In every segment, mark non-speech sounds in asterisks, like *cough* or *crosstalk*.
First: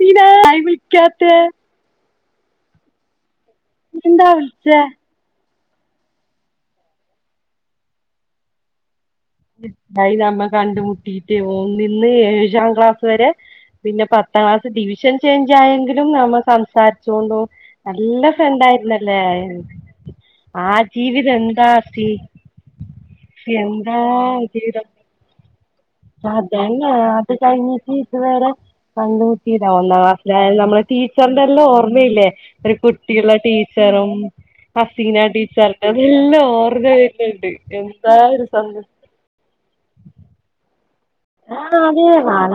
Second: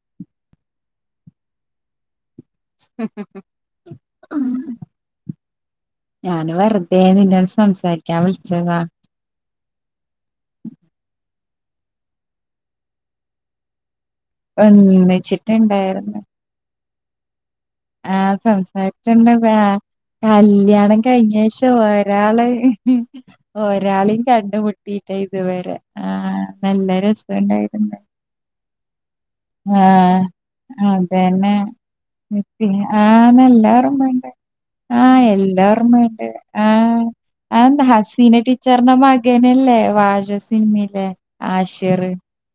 നീനാ വിളിക്കാത്തെ *unintelligible* എന്താ ഉം വിളിച്ചേ ഞാന് വെറുതെ നിന്നോട് സംസാരിക്കാൻ വിളിച്ചതാ, അയ് നമ്മ കണ്ടുമുട്ടിട്ട് ഒന്നിന്ന് ഏഴാം ക്ലാസ് വരെ പിന്നെ പത്ത്. പത്താം ക്ലാസ് ഡിവിഷൻ ചേഞ്ച് ആയെങ്കിലും ഒന്നിച്ചിട്ടുണ്ടായിരുന്നു നമ്മ സംസാരിചോണ്ടു ആഹ സംസാരിച്ചണ്ട് വേ ആ കല്യാണം ജീവിതം കഴിഞ്ഞ എന്താ ഏഷം ആർത്തി ഒരാള് ഒരാ എന്താ രാളിം കണ്ട് മുട്ടിയിട്ടെ ഇതുവരെ. ആഹ് നല്ല അതന്നെഅത് കഴിഞ്ഞിട്ട് രസണ്ടായിരുന്നു ഇതുവരെകണ്ട. ഇത ഒന്നാം ആഹ് ക്ലാസ്സിലത് നമ്മുടെ അതന്നെ ടീച്ചറിന്റെല്ലാം ഓർമ്മയില്ലേ ഒരു ആഹ് കുട്ടിയുള്ള നല്ല ടീച്ചറും. ഓർമ്മണ്ട് ആഹ് ഹസീന എല്ലാം ഓർമ്മയുണ്ട് ടീച്ചാറിന്റെതെല്ലാം ഓർമ്മ ആഹ് വരുന്നുണ്ട് എന്താ ഒരു സന്തോഷം. ഗനല്ലേ വാഴ സിനിമെലെ ആഹ അതെ വാഴ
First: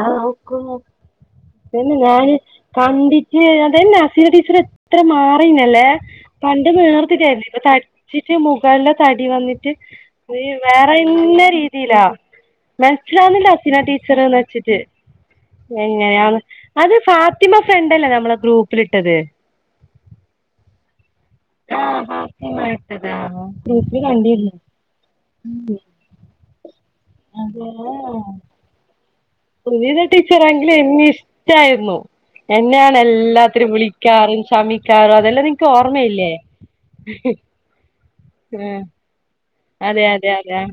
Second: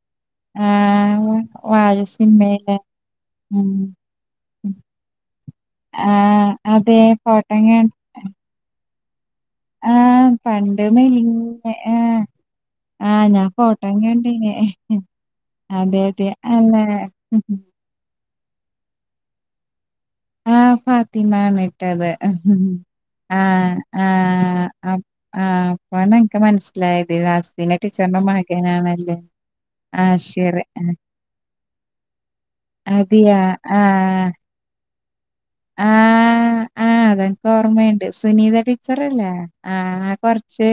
ആഹ് വാഴ പിന്നെ ഞാന് സിനിമയിലെ കണ്ടിട്ട് ഉം അതന്നെ സീന ടീച്ചർ ഉം എത്ര മാറിന്നല്ലേ ആഹ് പണ്ട് അതെ വേർത്തിട്ടായിരുന്നു ഫോട്ടം ഇപ്പൊ ക തടി. ചിട്ട് മുഖ എല്ലാം തടി വന്നി ആഹ് പണ്ട് വേറെന്ന മെലിഞ്ഞ രീതിയിലാ ആഹ് ആഹ് ഞാൻ മനസിലാവന്നില്ല. ഫോട്ടം ടീച്ചർന്ന് കണ്ടീന് വെച്ചിട്ട് അതെ അതെ *unintelligible* അല്ല അത് ഫാത്തിമ ഫ്രെണ്ടല്ലെ നമ്മളെ ഗ്രൂപ്പിലിട്ടത്. ആഹ് ഫാത്തിമാണ് ആഹ് ഇട്ടത് ആഹ ഫാത്തിമ ഇട്ടതാ ഗ്രൂപ്പില് ആ. കണ്ടിരുന്നു ആഹ് അപ്പ ആണ് ഇൻക്ക് മനസ്സിലായത് ഹസ്ബീന ടീച്ചറിന്റെ അതെ മകനാണല്ലെ സുനിത ടീച്ചർ ആങ്കിലും എന്നെ ഇഷ്ടായിരുന്നു എന്നെയാണ് അതെയാ എല്ലാത്തിനും ആഹ് വിളിക്കാറും ശമിക്കാറും അതെല്ലാം നിനക്ക് ഓർമ്മയില്ലേ. അതെനക്ക് ഓർമ്മയുണ്ട് സുനീത ആഹ് ടീച്ചർ അല്ലെ. അതെ ആഹ് അതെ അതെ കൊറച്ച് ആഹ്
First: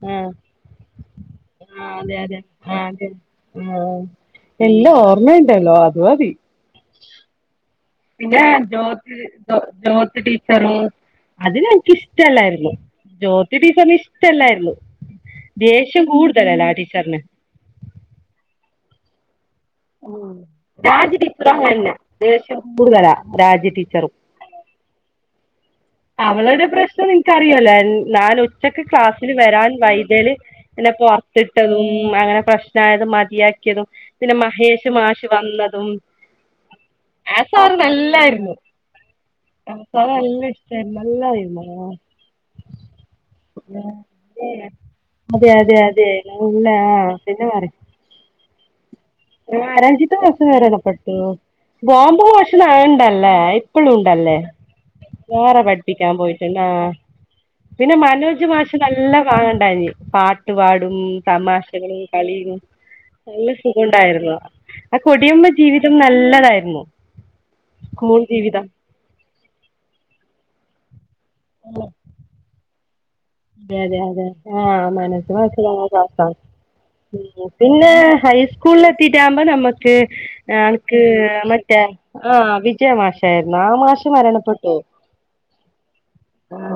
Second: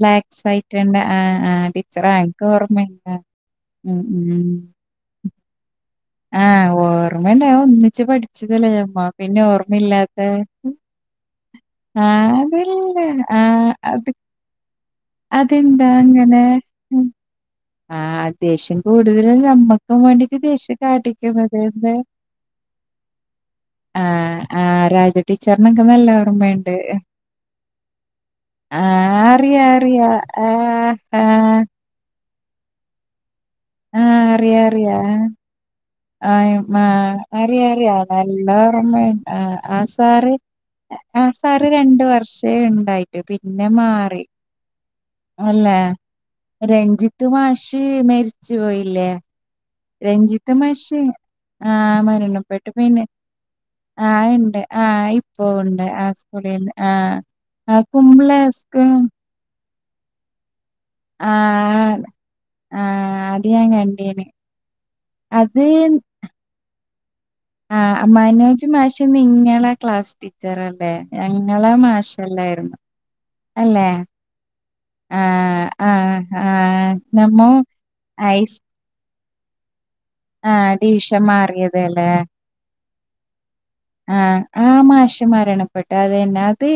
ബ്ലാക്ക് ആഹ് സൈറ്റ്ണ്ട് ആ ആഹ് ടീച്ചറാ എനിക്ക് ഓർമ്മഇണ്ടയി ആ എല്ലും ഓർമ്മണ്ടല്ലോ അതുമതി. ആഹ ഓർമ്മല്ല ഒന്നിച്ച് പിന്നെ പഠിച്ചതലേ അപ്പോ ജ്യോതി പിന്നെ ജ്യോതി ഓർമ്മയില്ലാതെ ടീച്ചറും അത് ഞങ്ങക്ക് ആ ഇഷ്ടല്ലായിരുന്നു അതല്ലേ ജ്യോതി ആഹ ടീച്ചറിന് അത് ഇഷ്ടല്ലായിരുന്നു അതെന്താ ദേഷ്യം അങ്ങനെ കൂടുതലല്ലേ ആ ടീച്ചറിന് ആ ദേഷ്യം കൂടുതലുംനമ്മീ വേണ്ടിക്ക് രാജ കാട്ടിക്കുന്നത് ടീച്ചറും എന്ത അങ്ങനെന്നെ ദേഷ്യം കൂടുതലാ രാജ ടീച്ചറും ആഹ ആഹ് രാജ ടീച്ചറിനൊക്കെ നല്ല അവളടെ ഓർമ്മയുണ്ട്. പ്രശ്നം നിനക്ക്റിയല്ല ഞാൻ ഒച്ചക്ക് ആഹ് ക്ലാസ്സിൽ അറിയാ വരാൻ അറിയാ വൈദ്യര്പിന്നെ ആഹ് ആഹ് പുറത്തിട്ടതും അങ്ങനെ പ്രശ്ന യത് മതിയാക്കിയതും ആഹ് പിന്നെ മഹേഷ് മാഷ് വന്നതും ആ ആ ആ സാറ് അറിയറിയാ നല്ലായിരുന്നു എല്ലാറമ്മ ആ സാറ് നല്ല ഇഷ്ടായിരുന്നു ആ നല്ലതായിരുന്നു സാറ് രണ്ട വർഷേ ഉണ്ടായിട്ടു പിന്നെ മാറി അതെ അല്ലേ അതെ അതെ നല്ല ആ രഞ്ജിത്ത് പിന്നെ പറ മാഷ് മരിച്ചു പോയില്ലേ. രഞ്ജിത്ത് മാഷ് മരണപ്പെട്ടു ആഹ് ബോംബു മരണപ്പെട്ടു ഭോഷണം പിന്നെ ഉണ്ടല്ലേ ഇപ്പഴും ഉണ്ടല്ലേ വേറെ പഠിപ്പിക്കാൻ പോയിട്ടുണ്ട് സ്കൂളന്ന് ആ ആ് ആ കുമ്പള സ്ക മഴ ഉണ്ടായിരുന്നു പാട്ടുപാടും ആഹ് തമാശകളും കളിയും ആഹ് അത് നല്ല ഞാൻ കണ്ടീന് ആ കൊടിയ്മജീവിതം നല്ലതായിരുന്നു. ആ സ്കൂൾ ജീവിതം മനോജ് മാഷിന്ന് നിങ്ങളെ ക്ലാസ് ടീച്ചർല്ലേ ഞങ്ങളെ മാഷി ല്ലായിരുന്നു അത അതെ അതെ ആഹ മനസ് ആഹ് ആഹ് മസ ആഹ് നമ്മോ പിന്നെ ഐസ് ഹൈസ്കൂളിൽ എത്തിട്ടാകുമ്പോ നമുക്ക് ആഹ് അനിക്ക് ഡിവിഷൻ മാറിയത് മറ്റേ അല്ലേ ആ മാഷായിരുന്നു ആഹ് ആഹ മരണപ്പെട്ടു മാഷിമരണപ്പെട്ടു ആ അതന്നത്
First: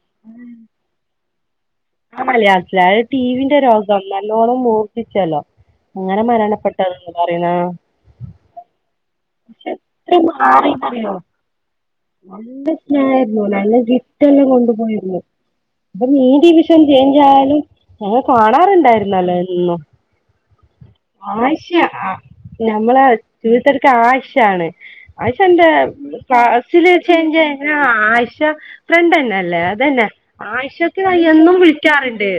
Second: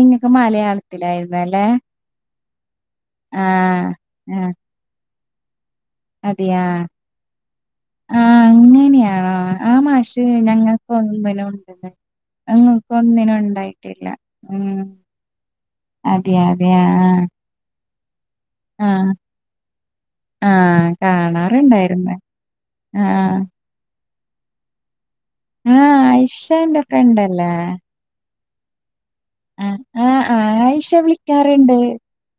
നിങ്ങക്ക് മലയാളത്തിലായിരുന്നല്ലേ ആ മലയാസ അത് ടി വിന്റെ രോഗം ആഹ് നല്ലോണം മൂർത്തിച്ചല്ലോ അങ്ങനെ മരണപ്പെട്ടതന്ന് പറയുന്ന ആഹ അങ്ങനെതന്നെയാ പക്ഷെ എത്ര മാറിന്നറിയോ ഒന്നിനും ഉണ്ടെന്ന് നല്ല ഞങ്ങൾക്ക് ഒന്നിനും സ്നമായിരുന്നു നല്ല ഉണ്ടായിട്ടില്ല ഗിഫ്റ്റ് എല്ലാം കൊണ്ടു ഉം പോയിരുന്നു. അപ്പം നീ അതെ ടി അതെ വിഷം ആഹ് ചേഞ്ച്യാലും ഞങ്ങ ആഹ് കാണാറുണ്ടായിരുന്നല്ലോന്നോ. ആഹ് ആശ കാണാറുണ്ടായിരുന്നു നഞമ്മളെ ആഹ് തീ ആഷാണ് ആഷ എന്റെ ആഹ് ആയിഷ എന്റെ പസിില് ചേഞ്ച് ഫ്രണ്ടല്ലേ ആ ഫ്രണ്ട് തന്ന ആ ആ ആയിഷ വിളിക്കാറുണ്ട് വിളിക്കാറുണ്ട്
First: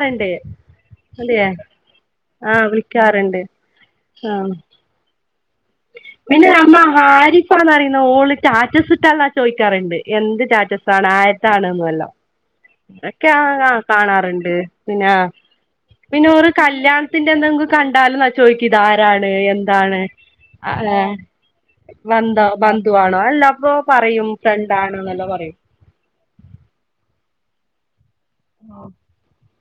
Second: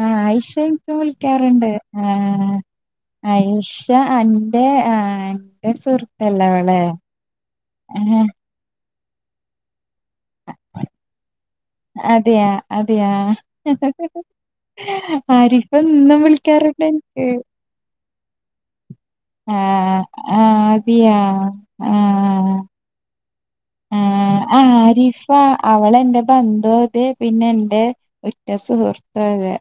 ആ ആയിഷ എിക്കും അതെ വിളിക്കാറുണ്ട്. ആഹ് വിളിക്കാറുണ്ട് ആയിഷ ആഹ് അന്റെ ആ പിന്നെ അമ്മ ഹരിഫാന്ന് പറിയുന്ന ആഹ് ഓക്ക് സ്റ്റാറ്റസ് ഇട്ടാല്ല ചോദിക്കാറുണ്ട് എന്ത് സ്റ്റാറ്റസ ആണ് ആയരത്താണന്നുവല്ലോ അതെയ അതക്കെ കാണാറുണ്ട് പിന്നെ ആരിഫ ഇന്നും പിന്നെ ഒരു വിളിക്കാറുണ്ട് കല്യാണ എനിക്ക് ന്റെ എന്തെങ്കും കണ്ടാലും എന്നാ ചോയ്ക്ക ഇത് ആരാണ് എന്താണ് ആഹ് ആഹ് ആ അതെയാ ബന്ധ ആഹ് ബന്ധുവാണോ അല്ല അപ്പ പറയും ഫ്രണ്ട് ആണോ എന്നെല്ലാം പറയും. അവളെൻറെ ബന്ധോ ഇതെ പിന്നെ എൻറെ ഉറ്റ സുഹൃത്തോ ഇതെ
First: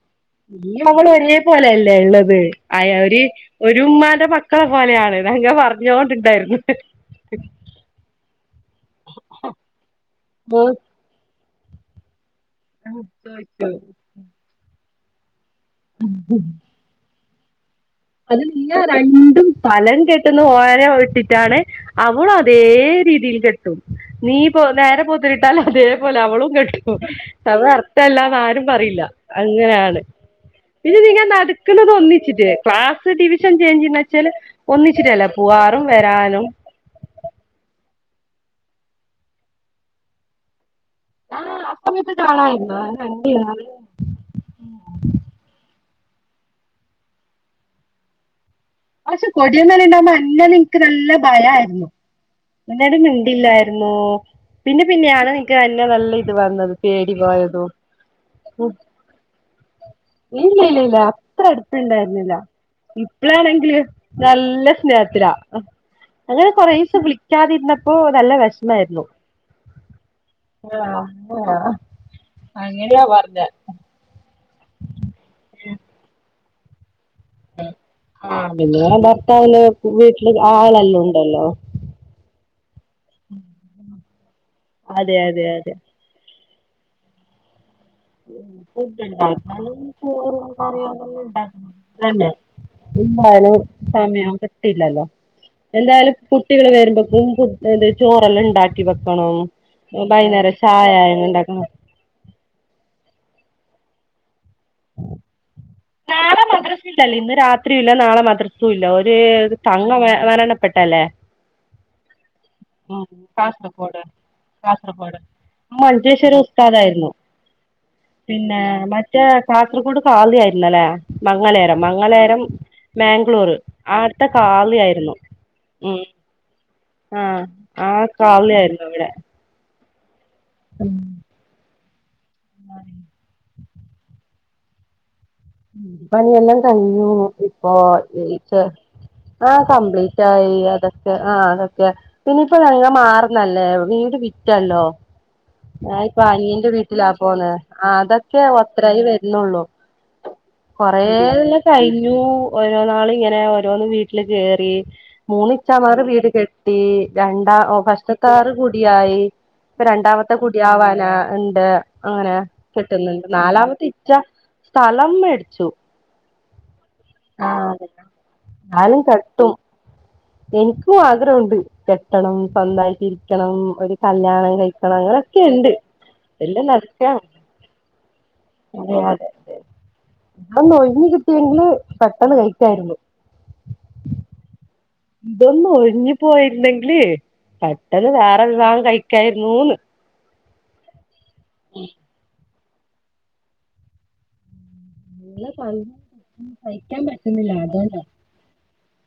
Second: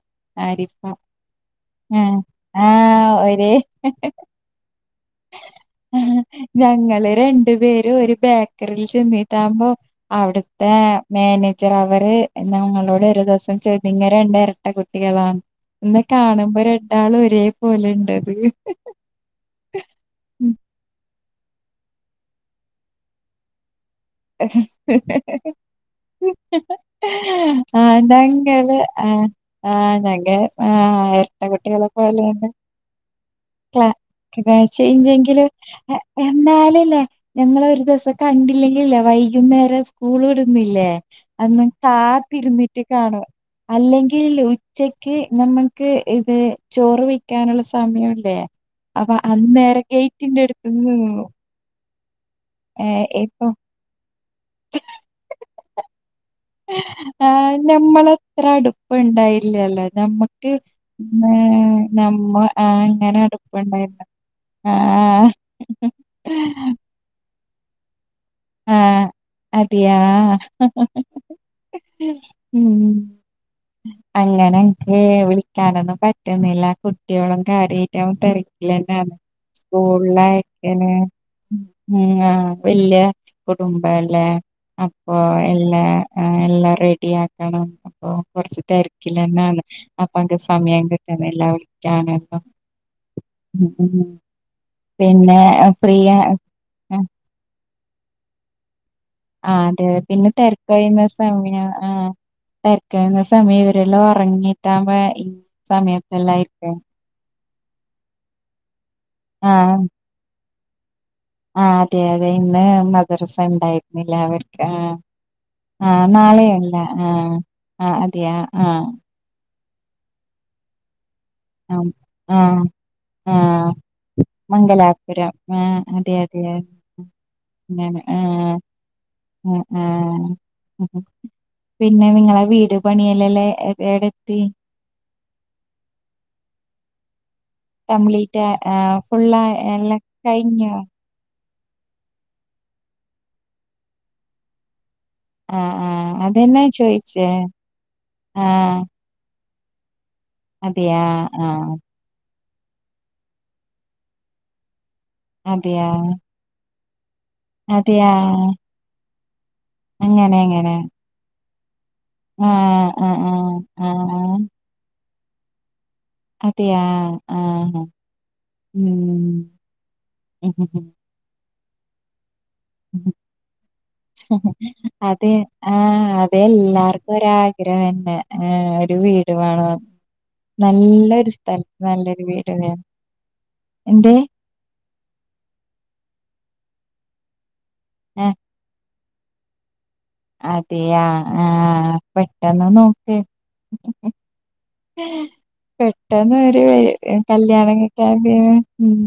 ഇ അവൾ ഒരേ പോലെല്ലേ ഉള്ളത് അ ആഹ് ഒരു ഒര് ഒരു ഉമമായുടെ മക്കളെ പോലെയാണ്ത് ഞങ്ങള് രണ്ടു പേര ഒരു ബേക്കറിൽ ചെന്നിട്ടാുമ്പോ അവിടുത്തെ മാനേജർ അവര് എന്ന നിങ്ങളോട് ഒരു ദിവസം ചോദിച്ചോ ചോതിങ്ങര ഉണ്ട് ഇരട്ട കുട്ടികളാണ് എന്നന്ന് കാണുമ്പോ രണ്ടാളും ഒരേ പോലെണ്ട് അതി രണ്ടും ഫലം കെട്ടുന്ന ഓരഇട്ടിട്ടാണ് അവള അതേ രീതിയിൽ കെട്ട ട്ടും നീ പോ നേരെ പോത്തിരിട്ടാൽ അതേപോലെ അവളും കെട്ടു അവടെ ആഹ് അർത്ഥമല്ലാന്ന് ആരും ഞങ്ങള് പറയില്ല. ആഹ് ആഹ് അങ്ങനെയാണ് ഞങ്ങ പിന്നെ ആഹ് നിങ്ങ എരട്ട നടക്കണത കുട്ടികളെ ഒന്നിച്ചിട്ട് പോലെയാണ് ക്ലാസ് ഡിവിഷൻ ക്ലാ ചേഞ്ച്ന്ന് വെച്ചാല് ഒന്നിച്ചിട്ടല്ല പോവാറും വരാനും. ആല്ലില്ലെ ഞങ്ങ ഒരു ദിവസം കണ്ടില്ലെങ്കിൽല്ലേ വൈകുന്നേരം സ്കൂൾ വിടുമ്പോല്ലേ ആ അന്ന് ആ സമയത്ത് കാണാമായിരുന്നു കാത്തിരുന്നിട്ട് ഞാൻ കാണും കണ്ടില്ല അല്ലെങ്കിൽ ഉച്ചക്ക് നമ്മുക്ക് ഇത് ചോറ് വയ്ക്കാനുള്ള സമയംല്ലേ പക്ഷെ കൊടിയന്നല്ല ഉണ്ടാവക്പോ അന്ന അടുത്ത് നിനക്ക് നല്ല നിന്നു ഭയയിരുന്നു. ഏ എന്നട ഇപ്പൊ മിണ്ടില്ലായിരുന്നോ പിന്നെ പിന്നെയാണ് നിക്ക് എന്നന്നെ നല്ല ഇത് വന്നത് പേടി പോയതും. ഇത്ര അടുപ്പം ഉണ്ടായില്ലല്ലോ നമ്മക്ക് ഇല്ല ഇല്ല ഇല്ല അത്ര നമ്മ അടുപ്പുണ്ടായിരുന്നില്ല അങ്ങനെ ഇപ്പളാണെങ്കില് അടുപ്പുണ്ടായിന്ന. നല്ല സ്നേഹത്തിലാ അങ്ങനെ കൊറേസം വിളിക്കാതിരുന്നപ്പോ നല്ല വെ ഷമായിരുന്നു അതയാ ആഹ് ഉം അങ്ങനെയാ പറഞ്ഞെ അങ്ങനെക്ക വിളിക്കാനൊന്നും പറ്റുന്നില്ല കു കുട്ടിയോളം കാര്യാട്ട് ആഹ് പിന്നെ തിരക്കില്ലന്ന. ഭർത്താവിന് വീട്ടില് സ്കൂളിലായക്കനെ ആളെല്ലാം ഉണ്ടല്ലോ മം ആഹ് വല്യ കുടുംബല്ല അപ്പൊ അതെ അതെ അതെ എല്ലാ എല്ലാം റെഡിയ ആ ക്കണം അപ്പൊ കൊറച്ച ഫുഡ് തിരിക്കില്ല തന്നാണ് ഉണ്ടാക്കാനും അപ്പൊ ചോറും സമയം കറിയും അതെല്ലാം കിട്ടുന്നില്ല ഉണ്ടാക്കണം വിളിക്കാന തന്നെ എന്തായാലും സമയം പിന്നെ പ്രീ കുട്ടികൾ വരുമ്പോ *unintelligible* ചോറെല്ലാം ഉണ്ടാ ക്കി വക്കണം. ആഹ് അതെ പിന്നെ തിരക്ക ഒഴിയുന്ന ഉണ്ടാക്കണം സമയം ആഹ് തെ രക്ക് സമയം ഇവരെല്ലാം ഉറങ്ങിട്ടാകുമ്പോ ഈ സമയത്ത്ല്ലായിരിക്ക. ല്ല ഇന്ന് രാത്രിയും ഇല്ല നാളെ മദ്രസവും ഇല്ല ഒരു തങ്ങ മരണപ്പെട്ടല്ലേ. ആ അതെ അതെ ഇന്ന് മദ്രസ കാസർഗോഡ് ഉണ്ടായിരുന്നില്ല അവർക്ക് ആഹ് കാസർഗോഡ് ആഹ് മഞ്ചേശ്വരം നാളെയല്ല ഉസ്താദായിരുന്നു ആഹ് ആഹ് അതെയാ പിന്നെ ആഹ് മറ്റേ കാസർഗോട് ഖാള്ളി ആയിരുന്നല്ലേ മങ്ങലേരം ആഹ് മങ്ങലേരം. ആഹ് മാംഗ്ലൂർ ആഹ് അവിടത്തഖാളളി ആയിരുന്നു മം പിന്നെ ആഹ് ആ ഖാളളി ആയിരുന്നു ഇവിടെ. ആഹ് ആഹ് പിന്നെ നിങ്ങളെ വീട് പണിയല്ലല്ലേ എടെ എത്തി പണിയെല്ലാം കഴിഞ്ഞു ഇപ്പോ കംപ്ലീറ്റ് *unintelligible* ആഹ് ഫുള്ള് ആഹ എല്ലാം കംപ്ലീറ്റ് ആയി കഴിഞ്ഞോ അത് ആഹ് അതൊക്കെ പിന്നയിപ്പോ ഞങ്ങ മാറന്നല്ലേ വീട് വിറ്റല്ലോ ആഹ് ഞാന ആഹ് ഇപ്പോ അതന്നെ അനിയന്റെ വീട്ടിലാ ചോയിച്ചേ പോന്ന അതൊക്കെ ആഹ് ഒത്രായി വരുന്നുള്ളൂ അതെയാ ആഹ് കൊറേലക്കയി യൂ ഓരോ നാള ഇങ്ങനെ ഓരോന്ന് വീട്ടിൽ കേറി മൂന്ന് അതെയാ ഇച്ചാമാർ വീട് കേ ട്ടി രണ്ടാ അതെയാ ഫസ്റ്റ്ത്താറ് കുടിയായി ഇപ്പ രണ്ടാമത്തെ അങ്ങനെ അങ്ങനെ കുടിയവാന ഉണ്ട് അങ്ങനെ ആഹ് ആഹ് കിട്ടുന്നുണ്ട് ആഹ് നാലാമത്തെ ഇച്ച ആഹ് സ്ഥലം മേടിച്ചു അതെയാ ആഹ് അത് ഉം കെട്ടും എനിക്കും ആഗ്രഹംഉണ്ട് കെട്ടണം സ്വന്തയിട്ട് ഇരിക്കണം ഒരു കല്യാണം കഴിക്കണം അങ്ങനൊക്കെുണ്ട്. ഇപ്പോ എല്ലാർക്കും ഒരാഗ്രഹം തന്നെ ഒരു വീട്വേണംന്ന്. അതൊന്ന് ഒഴിഞ്ഞ് നല്ലൊരു കിട്ടിയെങ്കില് സ്ഥലത്ത് നല്ലൊരു പെട്ടെന്ന് വീട് വേണം കഴിക്കായിരുന്നു എന്തേ ഇതൊന്ന് ഒഴിഞ്ഞു പോയിരുന്നെങ്കിൽ പെട്ടെന്ന് ആഹ് വേറെ വിവാഹം കഴിക്കായിരുന്നുന്ന് അതെയ ആഹ്പെട്ടെന്ന് നോക്ക് ഇല്ലെഹ് പെട്ടെന്ന് ഒരു അതോണ്ടാ കല്യാണങ്ങൾക്ക ഉം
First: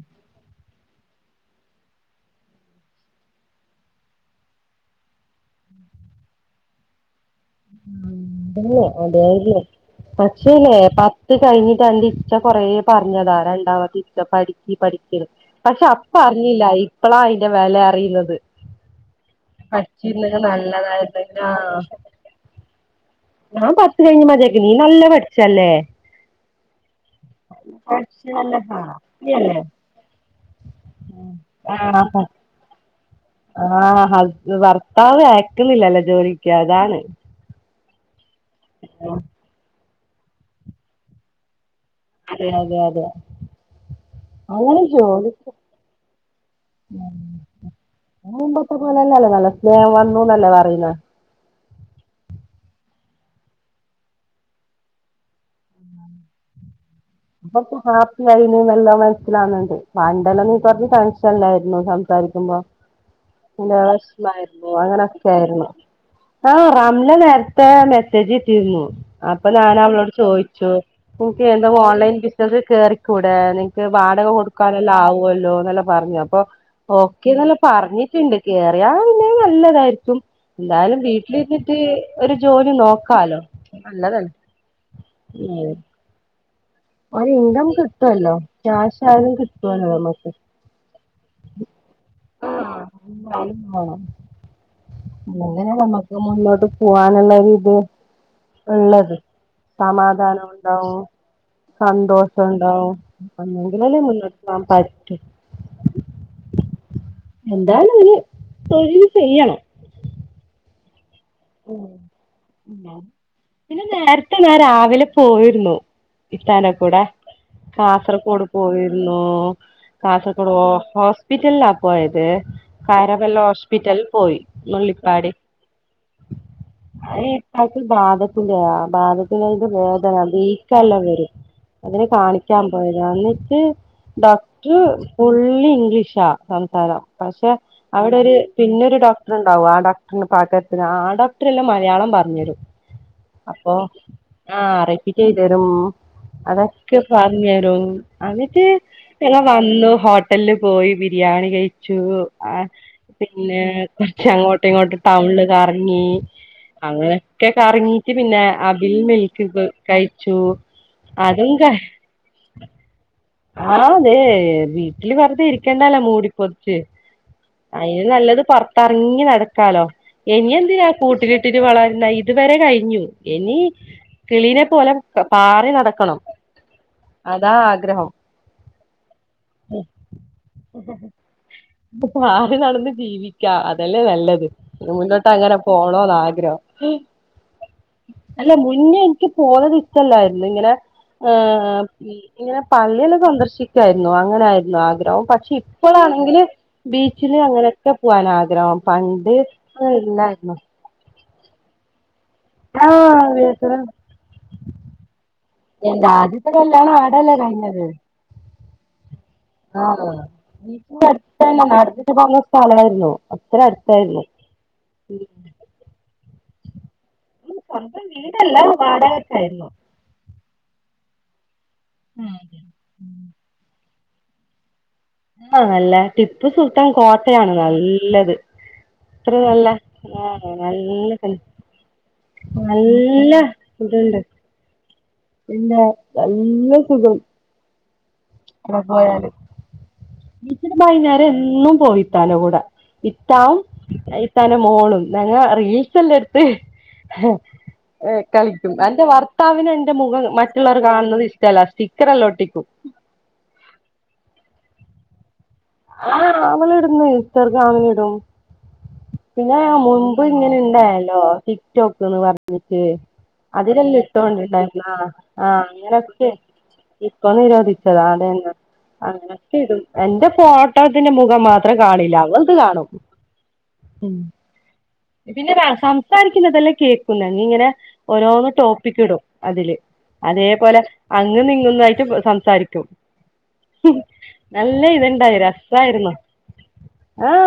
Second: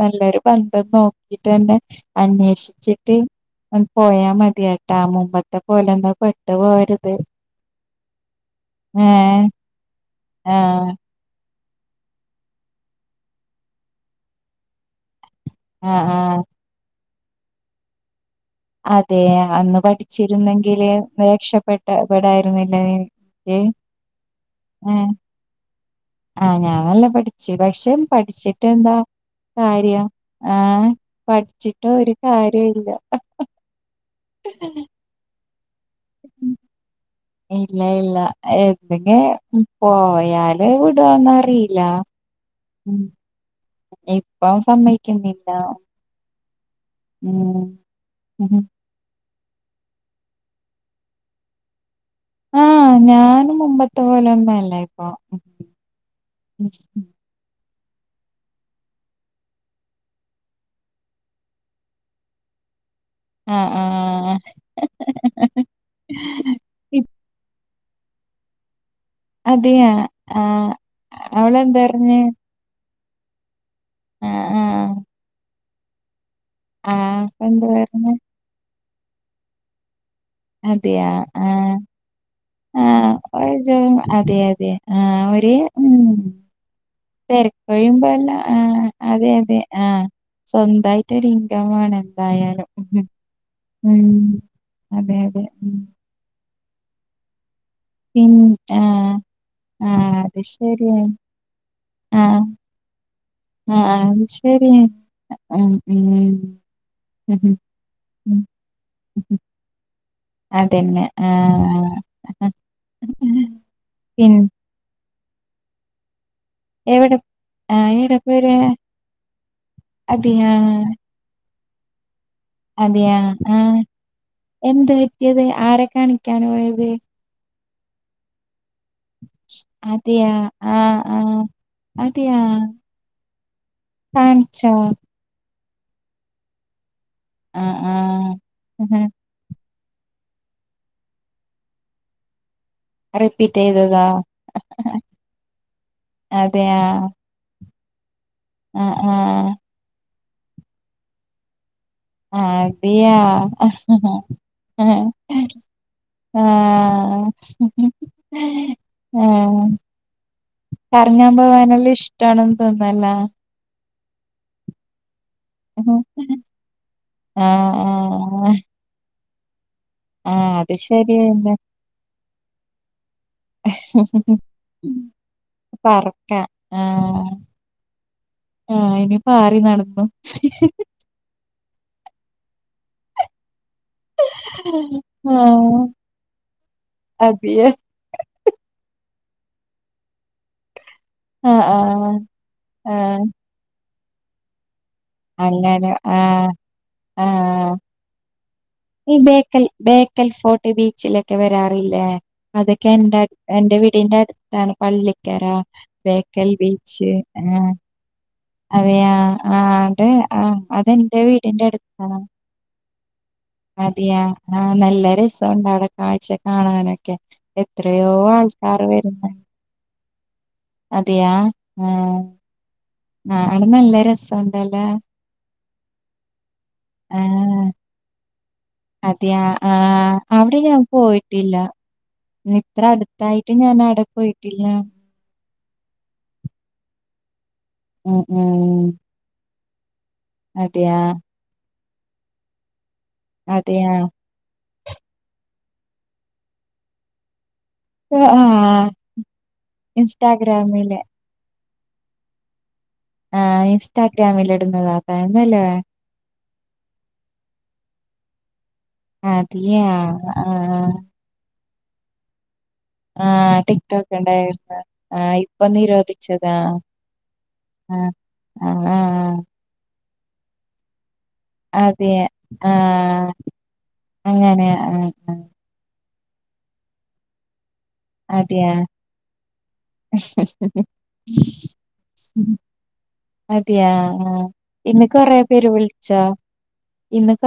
നല്ലൊരു *unintelligible* നോക്കീട്ടെന്നെ അന്വേഷിച്ചിട്ട് പോയാ മതിയേട്ടാ മുമ്പത്തെ പോലെ എന്താ പെട്ട് പോകരുത് അതെ ഒതേയല്ലേ പക്ഷേല്ലെ ആഹ് പത്ത് കഴിഞ്ഞിട്ട് അന്റെ ഇത്ത കൊറേ പറഞ്ഞതാ രണ്ടാമത്തെ ഇത്ത പഠിക്കി പഠിക്കി പക്ഷെ ആഹ് അപ്പ ആഹ് അറിഞ്ഞില്ല ഇപ്പളാ അയ്ന്റെ വെല അറിയുന്നത്. അതെ അന്ന് പഠിച്ചിരുന്നെങ്കി പഠിച്ചിരുന്നെങ്കില് നല്ലതായിരുന്നെങ്കി രക്ഷപ്പെെട്ട പെടായിരുന്നില്ലെ ഞാൻപത്ത് കഴിഞ്ഞ് മതിയാക്ക് നീ നല്ല പഠിച്ചല്ലേ ആ ഞാൻ നല്ല പഠിച്ച്പക്ഷെ പഠിച്ച് നല്ല പഠിച്ചിട്ട് എന്താ. ഹാപ്പിയല്ലേ കാര്യം ആ പഠിച്ചിട്ട് ഒരു കാര്യ ഇല്ല ആ ഭർത്താവ് അയക്കുന്നില്ലലെ ജോലിക്ക് അതാണ്. ഇല്ല ഇല്ല എ പിന്നെ പോയാല് വി ടോന്നറീല അതെ അതെ ഉം അതെ ഇപ്പോ സമ്മയ്ക്കുന്നില്ല ഉം ഉം മുമ്പത്തെ പോലല്ലല്ലേ നല്ല സ്നേഹം വന്നുന്നല്ലേ പറയുന്ന ആ ഞാനു മുമ്പത്തെ പോലെ ഒന്നു അല്ല ഇപ്പൊ അപ്പൊക്കെ ഹാപ്പി ആയിനുന്നെല്ലാ മനസ്സിലാവുന്നത്. പണ്ട് ന നീ പറ്ഞ്ഞ ടെൻഷൻല്ലായിരുന്നു സംസാരിക്കുമ്പോ ആഹ് പിന്നെ ആഹ് വെഷ്മായിരുന്നു അങ്ങനെ ആ റംല നേര്ത്തെ മെസ്സേജ് ഇട്ടിരുന്നു അപ്പൊ ഞാൻ അതെയാ അവളോട് ചോദിച്ചു ആഹ് പൂപ്പി എന്ത ഓൺലൈൻ അവളെന്താർഞ്ഞ് ഇങ്ങക്ക് കേറിക്കൂടെ. നിൻക്ക് വാടക ആഹ് ആഹ് കൊടുക്കാനെല്ലാം ആവു അല്ലോ എന്നെല്ല പറഞ്ഞു അപ്പോ ആഹ് ഓക്കേ എന്നല്ല അപ്പെന്താ പറഞ്ഞ് പറഞ്ഞിട്ടുണ്ട് കേറിയാ പിന്നെ നല്ലതായിരിക്കും എന്തായാലും അതെയാ ആഹ് വീട്ടിലിരുന്നിട്ട് ഒരു ജോലി ആഹ് നോക്കാലോ നല്ലതല്ലേ അതെ അതെ ഹിയ്യോ തെരക്കഴിയുമ്പോ കിട്ടുവല്ലോ എല്ലാം ആ ക്യാഷ് അതെ ആയാലും അതെ ആ കിട്ടുവല്ലോ നമുക്ക് സ്വന്തമായിട്ട് ഒരു ഇൻകം എന്തായാലും എന്തായാലും ഉം അതെ അതെ ഉം നമ്മക്ക് മുന്നോട്ട് പോവാനുള്ളര് ഇത് പിൻ ആഹ് ഉള്ളത് ആഹ് അത് സമാധാനം ഉണ്ടാവും ശരിയാണ് ആഹ് സന്തോഷോണ്ടാവും ആഹ് ശരി അഹ് ഉ എന്തായാലുഒരു തൊഴില് ഉം. ചെയ്യണം അതന്നെ ആഹ് പിന്നെ പിൻ നേരത്തെ ഞാരാവിലെ പോയിരുന്നു ഇത്താന്റകൂടെ എവിടെ ആഹ് എവിടെ പോയത് കാസർഗോഡ്പോയിരുന്നു. അതെയാ കാസർഗോഡ്ഒ ഹോസ് പിറ്റലിലാ പോയത്. അതെയാ കാരവല്ല ആഹ് ഹോസ്പിറ്റൽപോയി എന്ത് നുള്ളിപ്പാടി പറ്റിയത് ആരെ കാണിക്കാന് പോയത് പാത്തിൽ ബാധത്തിന്റേ ആ വാതത്തിതിന് ആയിട്ടു വേദന അതെയാ ആഹ് ബീക്കെല്ലാം വരും ആഹ് അതിനെ അതെയാ കാണിക്കാൻ പോയ അന്നിച്ച് ഡോക് കാണിച്ചോ ട്രർ ഫുള്ളിഗ്ലീഷാ സംസാരം പക്ഷെ ആഹ് അവിടെ ആഹ് ഒരു ഉം പിന്നൊരു ഡോക്ടർണ്ടാവും ആ ഡോക്ടറിന് പാക ആ ഡോക്ടർല്ലാം മലയാളം പറഞ്ഞരും റിപ്പീറ്റ് അപ്പൊ ചെയ്തതാ ആ റെപ്പീറ്റ് എയ്തരും അതെയാ അതൊക്കെപ നെരും അന്നിട്ട് ആഹ് ആഹ് ഞങ്ങവന്നു ഹോട്ടലില് പോയി ബിരിയാണി കഴ് ചു അ അതെയാ പിന്നെ ആഹ് കൊറ്ച്ച് അങ്ങോട്ട് ഇങ്ങോട്ട് ടൗണില് കറങ്ങി ആഹ് അങ്ങനൊക്കെ കറങ്ങീട്ട് പിന്നെ അബിൽ മിൽക്ക് കഴിച്ചു. കറങ്ങാൻ അതും പോവാനല്ലാം ഇഷ്ട്വാണ്ന്ന് തോന്ന അല്ലെ ആഹ് അതെ വീട്ടില് വെറുതെ ഇരി ക്കണ്ടലൊ മൂടി പൊതച്ച് ആഹ് അയിന് നല്ലത് ആഹ് പുറത്തറങ്ങി നടക്കാലോ ആഹ് ഇനി അത് എന്തിനാ ശരിയന്നെ കൂട്ടിലിട്ടിട്ട് വളര്ണ് ഇതുവരെ കഴിഞ്ഞു ഇനി കിളീനെ പോലെ പാറി നടക്കണം പറക്കാം ആഹ് അത ആഗ്രഹം ആഹ് ഇനി പാറി നടന്നു പ്പപാറി നടന്ന് ജീവിക്ക അതല്ലേ നല്ലത് ഇ മുന്നോട്ട് അങ്ങനെ ആഹ് പോണോന്ന് ആഗ്രഹം അതെയാ അല്ല മുന്നേ എനിക്ക് പോന്നത് ഇഷ്ടല്ലായിര്ന്ന് ഇങ്ങനെ അ ആഹ് ഉം ഇങ്ങനെ പള്ളില്ലാം ആഹ് സന്ദർശിക്കാരുന്നു അങ്ങനെ ആരുന്നു ആഗ്രഹം പക്ഷെ അങ്ങനെ ഇപ്പണെങ്കില് ആഹ് ബീച്ചില് ആഹ് അങ്ങനെക്കെ പോകൻ ആഗ്രഹം ഈ പണ്ട് ബേക്കൽ ബേക്കൽ അങ്ങനെല്ലായിരുന്നു ഫോട്ടി ബീച്ചിലൊക്കെ വരാറില്ലേ അതൊക്കെ എൻറെ ആഹ് എന്റെ വീടിന്റെ അട്താണ് പള്ളിക്കര വേക്കൽ ബീച്ച് ആഹ് ഉം അതെയാ അത് ആഹ് ആഹ് ഇക്കു അതെന്റെ വീടിന്റെ അടുത്തന്നെ നടന്നിട്ടപ്പങ്ങ് സ്ഥലയിര്ന്നോ അതയ ആ നല്ല രസൊണ്ട് അവിടെ കാഴ്ച കാണാന് സ്വന്തം കെഎത്രയോ വീടല്ല ആൾകാരവരുന്ന് വാടകക്കായിരുന്നു അതെയാ ആഹ് ആടെ നല്ല രസണ്ടല്ലേ ആഹ് നല്ല ടിപ്പ് സുൽത്താൻ കോത്തയാണ് ആഹ് നല്ലത് ഇത്ര അതെയാ നല്ല ആഹ് അവിടെ നല്ല സ്ഥലം, ഞാപോയിട്ടില്ല ഇത്ര നല്ല അടുത്തായിട്ടും ഞാന് അവിടെ ഇതുണ്ട് പോയിട്ടില്ല പിന്നെ നല്ല സുഖം ഉം ഉം വീച്ചന് അതെയാ ബൈന്നേര എന്നും പോയിത്ത ലെകൂടെ ഇത്താ അതെയാ തന മോളും ഞങ്ങ റീൽസല്ലടുത്ത് ഏഹ് കളിക്കും ആഹ് എന്റെവർത്താവിന് എന്റെ മുഖം മറ്റുള്ളർ ഇൻസ്റ്റാഗ്രാമില് കാണുന്നത് ഇഷ് ഇല്ല സ്റ്റികറേല്ലൊ ഒട്ടിക്കു ആഹ് ഇൻസ്റ്റാഗ്രാമിൽ ഇടുന്നതാത പയമല്ലേ? ആഹ് അവളിടുന്ന ഇൻസ്റ്റാഗ്രാമില് ഇടും പിന്നെ അതെയാ മുൻപ് ഇങ്ങനെ ആഹ് ഇണ്ടായല്ലോ ടിക് ടോക്ക്ന്ന് പറഞ്ഞിട്ട് ആഹ് അതിനെല്ലാം ടിക്ടോക്ക് ഉണ്ടായിരുന്നു ഇട്ടൊണ്ടിണ്ടായിന്ന ആഹ് ഇപ്പൊ അങ്ങനെ കുട്ടെ നിരോധിച്ചതാ ഇപ്പൊ ആഹ് നിരോധിച്ചതന്നെ ആഹ് ആഹ് അങ്ങനക്കെ ഇടും എന്റെ ഫോട്ടോത്തിന്റെ മുഖം മാത്ര ത്ര അതെ കാണില്ല ങ്ങൾത് കാണും ആഹ് ഉം അങ്ങനെ ആഹ് ആഹ് പിന്നെ താ സൺ സംസാരിക്കുന്നതെല്ലാം കേൾക്കുന്ന ഇങ്ങനെ ഓരോന്ന് അതെയാ ടോപ്പിക് ഇടും അതില് അതേപോലെ അങ്ങ് ഇങ്ങൊന്നായിട്ട് സംസാരിക്കും. അതെയ ആഹ് നല്ല ഇന്ന് കൊറെ ഇതുണ്ടായി പേര് രസായിരുന്നു വിളിച്ചാ ആ ഇന്ന് കൊറെ